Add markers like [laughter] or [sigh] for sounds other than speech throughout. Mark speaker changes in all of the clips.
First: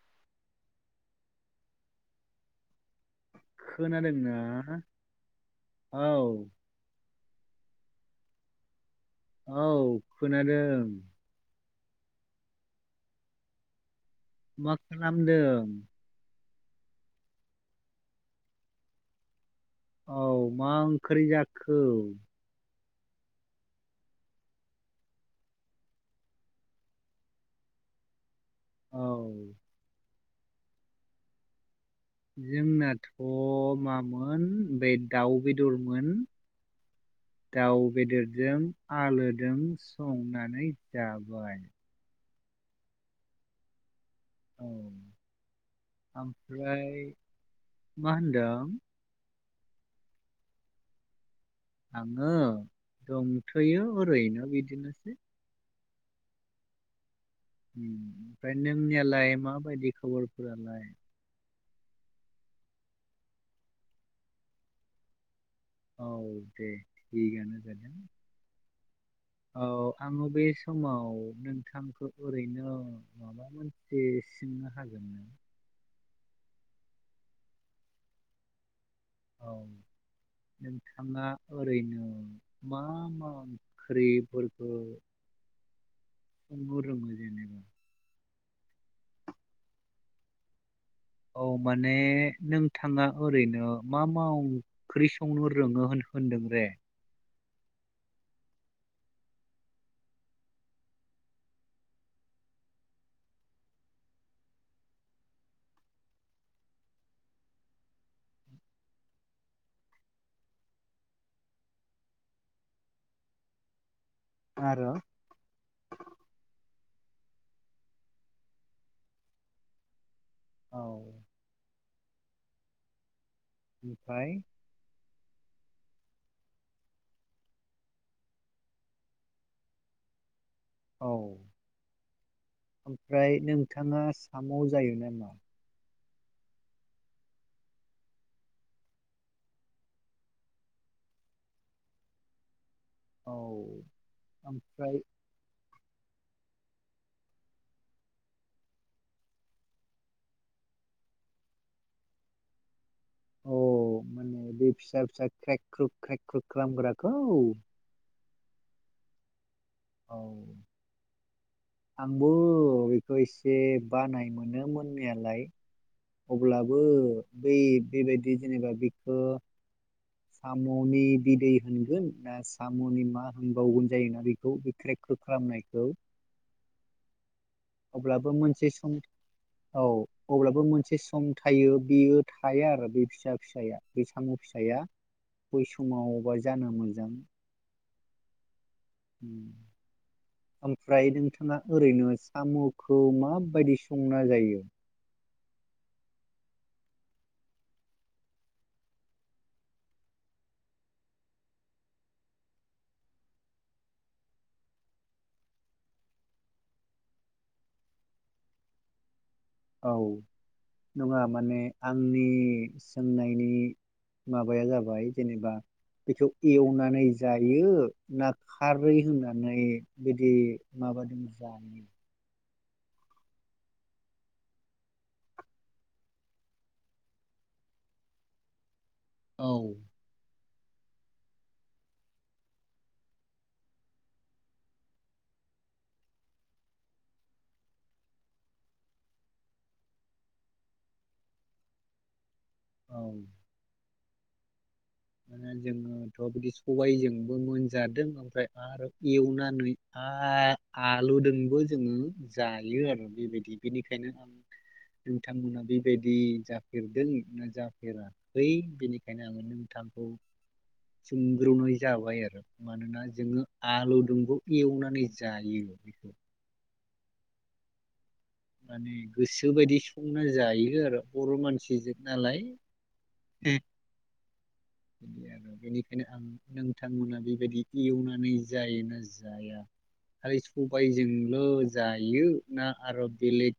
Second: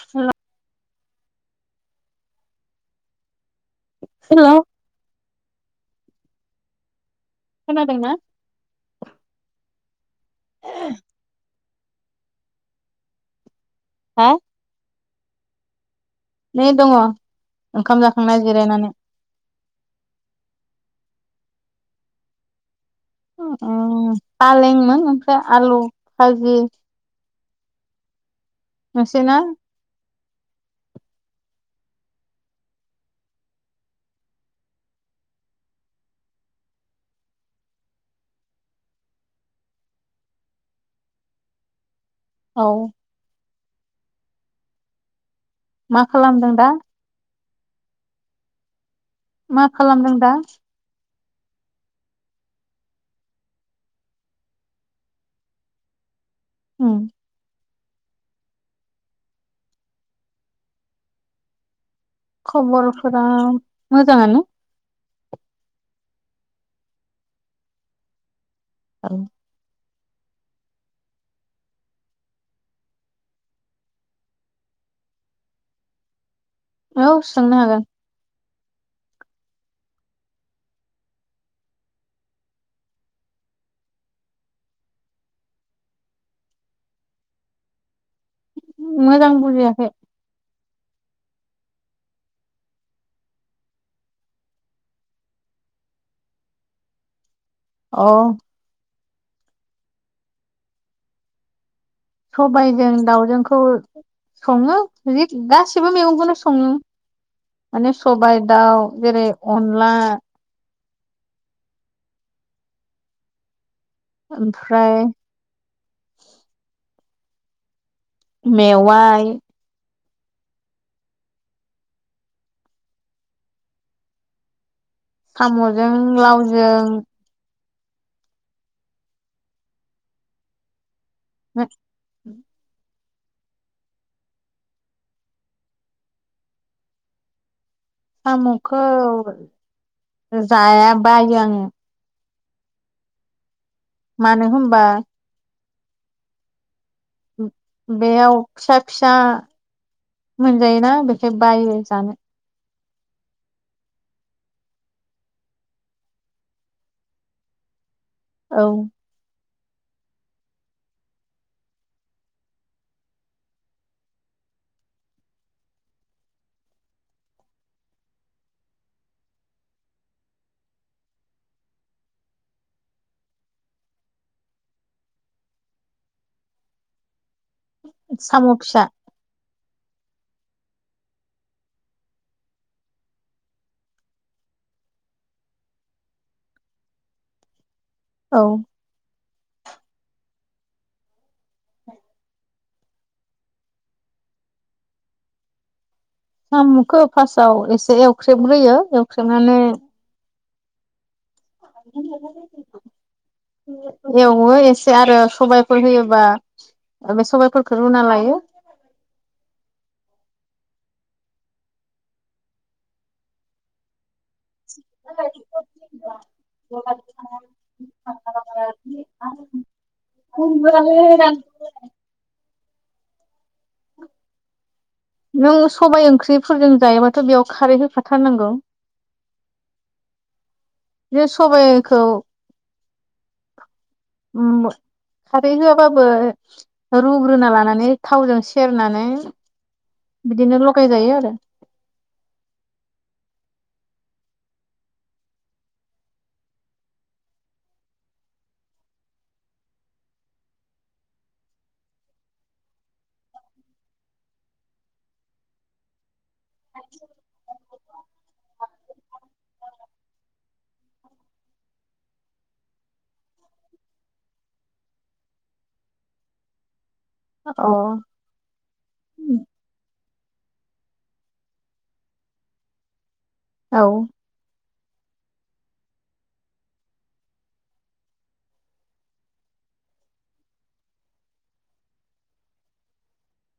Speaker 1: हेल'
Speaker 2: खोनादोंना?
Speaker 1: हेल'
Speaker 2: औ
Speaker 1: खोनादोंना?
Speaker 2: औ खोनादों।
Speaker 1: हा?
Speaker 2: मा खालामदों?
Speaker 1: नै दङ ओंखाम जाखांना जिरायनानै।
Speaker 2: औ मा ओंख्रि जाखो?
Speaker 1: ओ फालेंमोन ओमफ्राय आलु फाजि।
Speaker 2: औ
Speaker 1: नोंसिना?
Speaker 2: जोंनाथ' मामोन बे दाउ बेदरमोन दाउ बेदरजों आलोजों संनानै जाबाय।
Speaker 1: औ
Speaker 2: [unintelligible]
Speaker 1: मा खालामदों दा?
Speaker 2: ओमफ्राय मा होन्दोंं?
Speaker 1: मा खालामदों दा?
Speaker 2: आङो दंथो यो ओरैनो बिदिनो।
Speaker 1: होम
Speaker 2: ओमफ्राय नोंनियालाय माबायदि खबरफोरालाय?
Speaker 1: खबरफोरा मोजाङानो।
Speaker 2: औ दे थिगानो दे। औ आङो बे समाव नोंथांखौ ओरैनो माबा मोनसे सोंनो हागोन ना?
Speaker 1: औ सोंनो हागोन।
Speaker 2: औ नोंथाङा ओरैनो मा मा ओंख्रिफोरखौ संनो रोङो जेनेबा?
Speaker 1: मोजां बुजियाखै?
Speaker 2: औ माने नोंथाङा ओरैनो मा माव ओंख्रि संनो रोङो होन होनदों रे।
Speaker 1: अह सबायाइजों दाउजोंखौ सङो जि गासिबो मैगंखौनो सङो माने सबायाइ दाउ जेरै अनला।
Speaker 2: आरो
Speaker 1: ओमफ्राय मेवाइ
Speaker 2: औ ओमफ्राय
Speaker 1: साम'जों लावजों।
Speaker 2: औ
Speaker 1: साम'खौ
Speaker 2: ओमफ्राय नोंथाङा साम' जायो नामा?
Speaker 1: साम'खौ जाया बायो आङो।
Speaker 2: औ।
Speaker 1: मानो होनबा
Speaker 2: ओमफ्राय
Speaker 1: बेयाव फिसा फिसा मोनजायोना बेखाय बायो जानो।
Speaker 2: अ माने बे फिसा फिसा क्रेक-क्रुक, क्रेक-क्रुक खालामग्राखौ?
Speaker 1: औ
Speaker 2: औ आंबो बेखौ एसे बानाय मोनो मोननायालाय अब्लाबो बै बेबायदि जेनेबा बेखो साम'नि बिदै होनगोन ना साम'नि मा होन बावगोन जायोना बेखौ। ख्रेख-ख्रुख खालामनायखौ। अब्लाबो
Speaker 1: साम'
Speaker 2: मोनसे
Speaker 1: फिसा
Speaker 2: सम औ अब्लाबो मोनसे सम थायो बेयो थाया आरो बे फिसा फिसाया बे साम' फिसाया बै समावबा जानो मोजां।
Speaker 1: औ
Speaker 2: ओमफ्राय नोंथाङा ओरैनो साम'खौ माबायदि संना जायो?
Speaker 1: साम'खौ फार्स्ट आव एसे एवख्रेब ग्रोयो एवख्रेब नानै एवो एसे आरो सबाय फोर होयोबा बे सबाय फोरखौ रुना लायो।
Speaker 2: औ नङा माने आंनि सोंनायनि माबाया जाबाय जेनेबा बेखौ एवनानै जायो ना खारै होननानै बिदि माबादों जायो?
Speaker 1: नों सबाय ओंख्रि फोरजों जायोबाथ' बेयाव खारै होखा थारनांगौ।
Speaker 2: औ।
Speaker 1: बिदि सबायखौ उम खारै होआ बाबो रुग्रोना लानानै थावजों सेरनानै बिदिनो लगाय जायो आरो।
Speaker 2: औ। जोङोथ' बिदि सबाय जोंबो मोनजादों ओमफ्राय आरो एवनानै आरो आ आलु दोंबो जोङो जायो आरो बेबायदि बेनिखायनो आं नोंथां मोना बेबायदि जाफेरदों ना जाफेराखै बेनिखायनो आङो नोंथां सोंग्र' नाय जाबाय आरो। मानोना जोङो आलु दुंबो एवनानै जायो।
Speaker 1: अ
Speaker 2: माने गोसो बायदि संना जायो आरो बर' मानसिजों नालाय।
Speaker 1: औ।
Speaker 2: बिदि आरो बेनिखायनो आं नोंथांमोना बेबायदि एवनानै जायो ना जाया खालि सबायजोंल' जायो ना आरो बेलेग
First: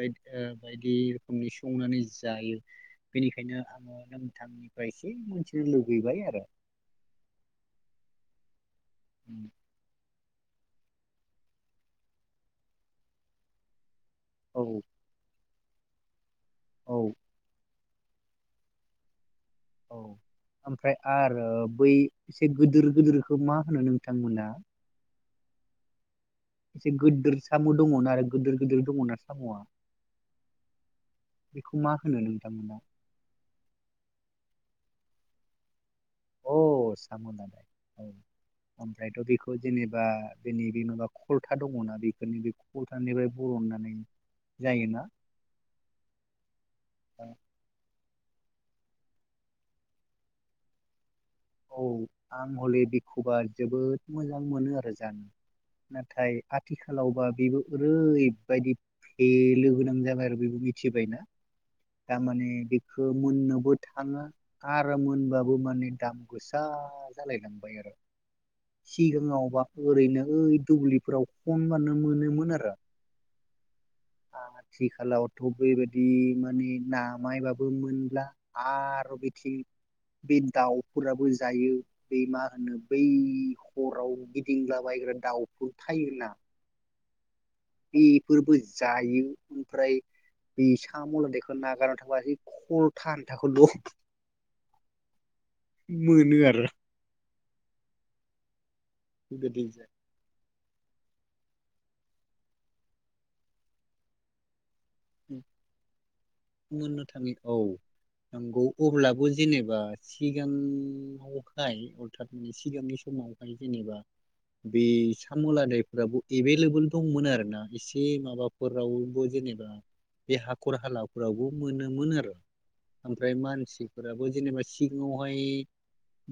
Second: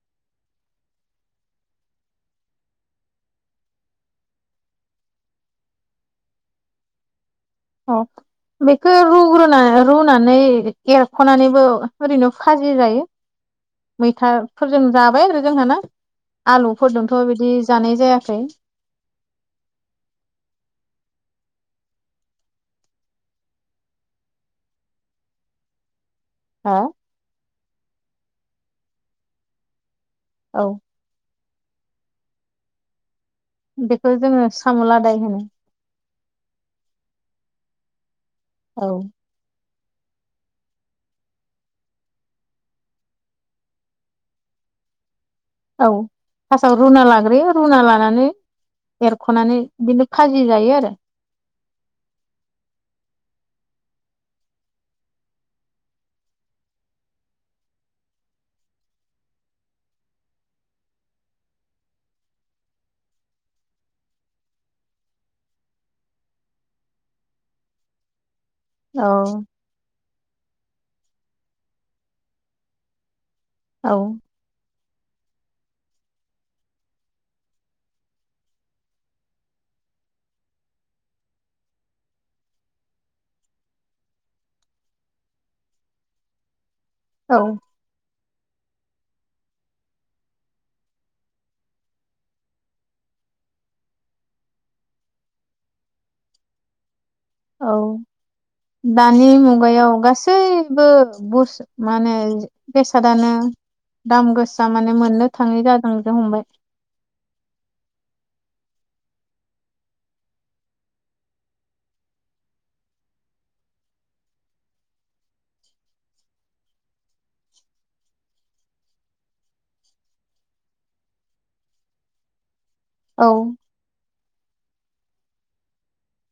Speaker 2: बाय ओ बायदि रोखोमनि संनानै जायो बेनिखायनो आङो नोंथां निफ्राय एसे मिथिनो लुगैबाय आरो।
Speaker 1: [unintelligible] बेखौ रुग्रोनाय रुना नै एरख' नानैबो ओरैनो फाजि जायो। मैथा
Speaker 2: औ
Speaker 1: फोरजों जाबाय आरो। जोंहा ना आलु
Speaker 2: औ
Speaker 1: फोर जोंथ' बिदि जानाय जायाखै।
Speaker 2: औ ओमफ्राय आरो बै एसे गोदोर गोदोरखौ मा होनो नोंथां मोना?
Speaker 1: हा
Speaker 2: [inaudible] साम' दङना आरो गोदोर गोदोर दङना साम'आ
Speaker 1: औ
Speaker 2: बेखौ मा होनो नोंथांमोना
Speaker 1: बेखौ जोङो साम' लादाय होनो।
Speaker 2: औ साम' लादाय औ।
Speaker 1: औ
Speaker 2: ओमफ्रायथ' बेखौ जेनेबा बेनि बे माबा खलथा दङना बेफोरनि बे खल्थानिफ्राय बरननानै जायोना।
Speaker 1: औ फासआव रुना लाग्रोयो रुना लानानै एरख'नानै बिदिनो खाजि जायो आरो।
Speaker 2: औ आं हले बेखौबा जोबोद मोजां मोनो आरो जानो नाथाय आथिखालावबा बेबो ओरैबायदि फेलो गोनां जाबाय आरो बेबो मिथिबायना थारमाने बेखौ मोननोबो थाङा आरो मोनबाबो माने दाम। गोसा जालायलांबाय आरो।
Speaker 1: औ
Speaker 2: सिगाङावबा ओरैनो ओइ दुब्लिफोराव खनबानो मोनोमोन आरो।
Speaker 1: औ।
Speaker 2: आथिखालावथ' बेबायदि माने नामायबाबो मोनब्ला आरो बिथिं बे दाउ फोराबो जायो बे मा होनो बै हराव गिदिंलाबायग्रा दाउफोर थायोना।
Speaker 1: औ।
Speaker 2: बेफोरबो जायो ओमफ्राय बे सामलदायखौ नागारनानै थांबा खलथा आन्थाखौ ल' मोनो आरो।
Speaker 1: औ दानि
Speaker 2: गोदोनिजों
Speaker 1: मुगायाव गासै जेबो बस माने बेसादानो दाम गोस थारमाने मोननो थाङै जादों जो हमबाय।
Speaker 2: मोननो थाङो औ नंगौ अब्लाबो जेनेबा सिगाङावहाय अरथात मे सिगांनि समावहाय जेनेबा बे साम'लादायफ्राबो एभेलेबोल दंमोन आरो ना एसे माबाफोरावबो जेनेबा बे हाखर हालाफोरावबो मोनोमोन आरो।
Speaker 1: औ
Speaker 2: ओमफ्राय मानसिफोराबो जेनेबा सि सिगाङावहाय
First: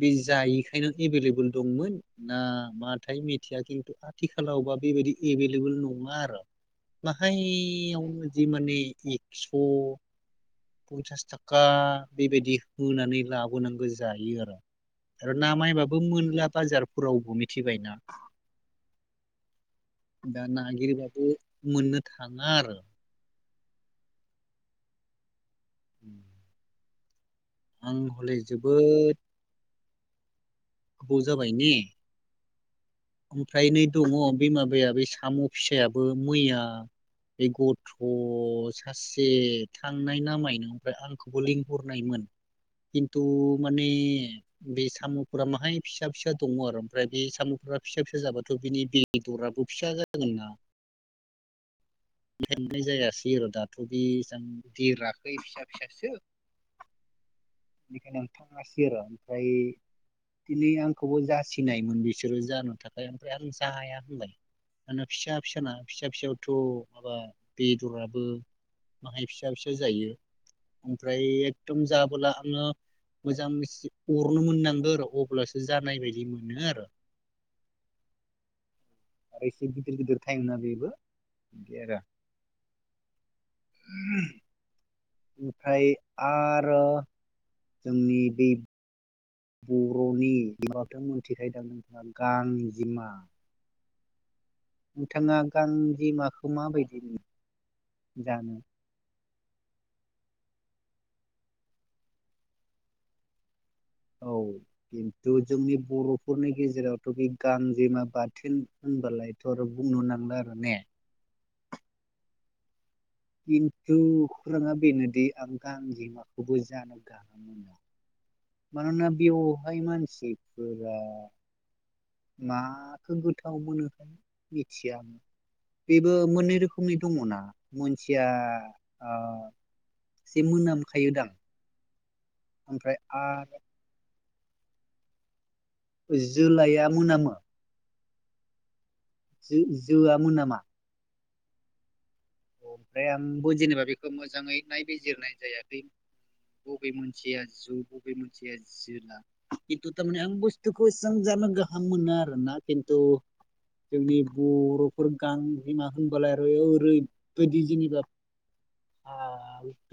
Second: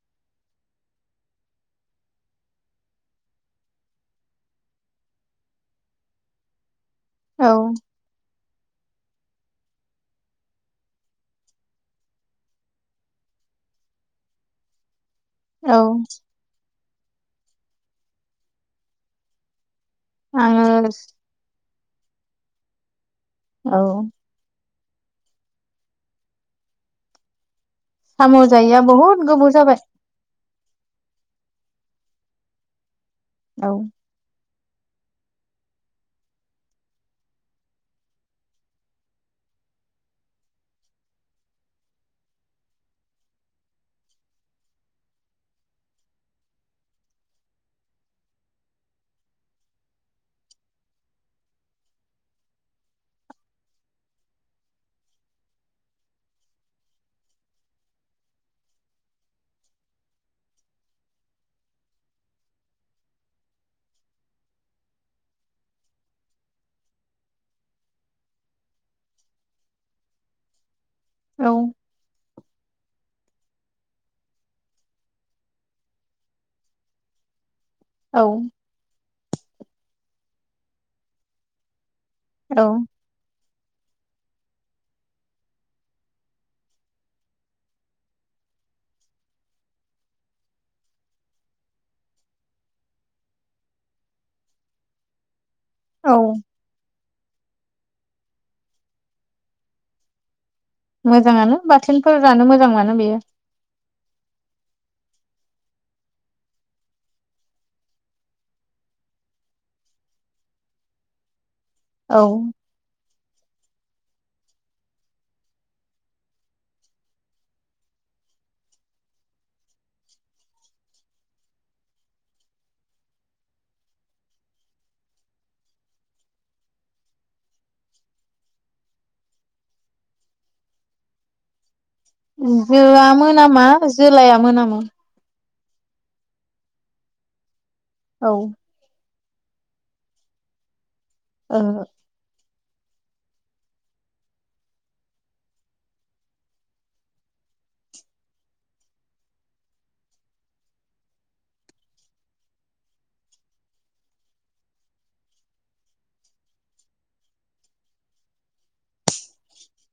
Speaker 2: बे जायिखायनो एभेलेबोल दंमोन ना माथाय मिथिया किन्तु आथिखालावबा बेबायदि एभेलेबोल नङा आरो।
Speaker 1: औ
Speaker 2: बाहायावनो जि माने एक्स' पन्सास थाका बेबायदि होनानै लाबोनांगौ जायो आरो। आरो ना
Speaker 1: औ
Speaker 2: मायबाबो मोनला बाजार रावबो मिथिबायना दा
Speaker 1: आङो
Speaker 2: नागिरबाबो मोननो थाङा आरो।
Speaker 1: औ।
Speaker 2: [inaudible] आं हले
Speaker 1: साम' जायैया
Speaker 2: जोबोद
Speaker 1: बहुत गोबाव जाबाय।
Speaker 2: गोबाव जाबाय ने ओमफ्राय
Speaker 1: औ
Speaker 2: नै दङ। बे माबाया बे साम' फिसायाबो मैया बे गथ' सासे थांनाय नामायनो ओमफ्राय आंखौबो लिंहरनायमोन खिन्थु माने बे साम'फोरा बाहाय फिसा फिसा दङ आरो ओमफ्राय बे साम'फोरा फिसा फिसा जाबाथ' बिनि बेदराबो फिसा जागोन ना। नायनाय जायासै आरो दाथ' बे एसां देराखै फिसा फिसासो बेखायनो आं थाङासै आर' ओमफाय दिनै आंखौबो जासिनायमोन बिसोरो जानो थाखाय ओमफ्राय आं जाया होनबाय दाना फिसा फिसाना फिसा फिसायावथ ' माबा बेदराबो माहाय फिसा - फिसा जायो। ओमफ्राय
Speaker 1: औ
Speaker 2: एकदम जाबोला आङो मोजां अरनो मोननांगौ आरो अब्लासो जानाय बायदि मोनो आरो
Speaker 1: औ
Speaker 2: आरोसे गदिर गदिर टाइमा बेबो बि आरो
Speaker 1: औ।
Speaker 2: ओमफ्राय आरो जोंनि बे बर'नि माबाथों मोनथिखायदां नोंथांङा गांजेमा नोंथांआ
Speaker 1: औ
Speaker 2: गांजिमाखौ माबायदि नुयो जानो
Speaker 1: मोजाङानो बाथोनफोर जानो मोजांआनो बेयो
Speaker 2: औ खिन्थु जोंनि बर'फोरनि गेजेरावथ' बे गांजेमा बाथोन होनबालायथ' आरो बुंनो नांला आरो ने
Speaker 1: औ।
Speaker 2: खिन्थु खौराङा बेनोदि आं गांजेमाखौबो जानो गाहाम मोना मानोना बेवहाय मानसिफोरा माखौ गोथाव मोनोखाय मिथिया आं बेबो मोननै रोखोमनि दङना मोन मसिया ओ एसे मोनामखायोदां ओमफ्राय
Speaker 1: जोआ
Speaker 2: आरो
Speaker 1: मोनामा जोलाया मोनामो
Speaker 2: जोलाया मोनामो
Speaker 1: औ।
Speaker 2: जोआ मोनामा
Speaker 1: ओहो
Speaker 2: ओमफ्राय आंबो जेनेबा बेखौ मोजाङै नायबिजिरनाय जायाखै बबे मोनसेया जु बबे मोनसेया जोला खिन्थु थारमाने आं बुस्थुखौ एसां जानो गाहाम मोनो आरोना खिन्थु जोंनि बर'फोर गांजिमा होनबला आरो ओरै बिदि जेनेबा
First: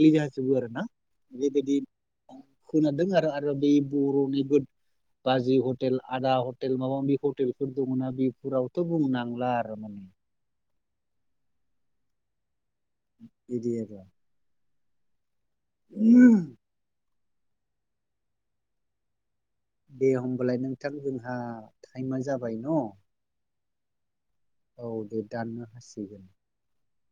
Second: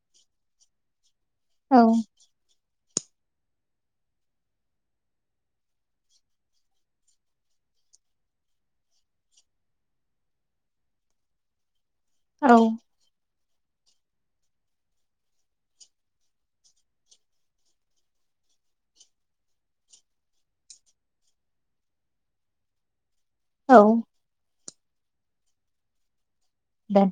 Speaker 2: लिजाजोबो आरो ना बेबायदि
Speaker 1: औ
Speaker 2: खोनादों आरो आरो बे बर'निबो बाजै हटेल आदा हटेल माबा माबि हटेलफोर दङनाा बेफोरावथ' बुंनांला आरो माने
Speaker 1: औ।
Speaker 2: बिदि आरो उ [inaudible] दे होमबालाय नोंथां जोंहा टाइमा जाबाय न
Speaker 1: औ।
Speaker 2: औ दे दाननो हासिगोन।
Speaker 1: दोन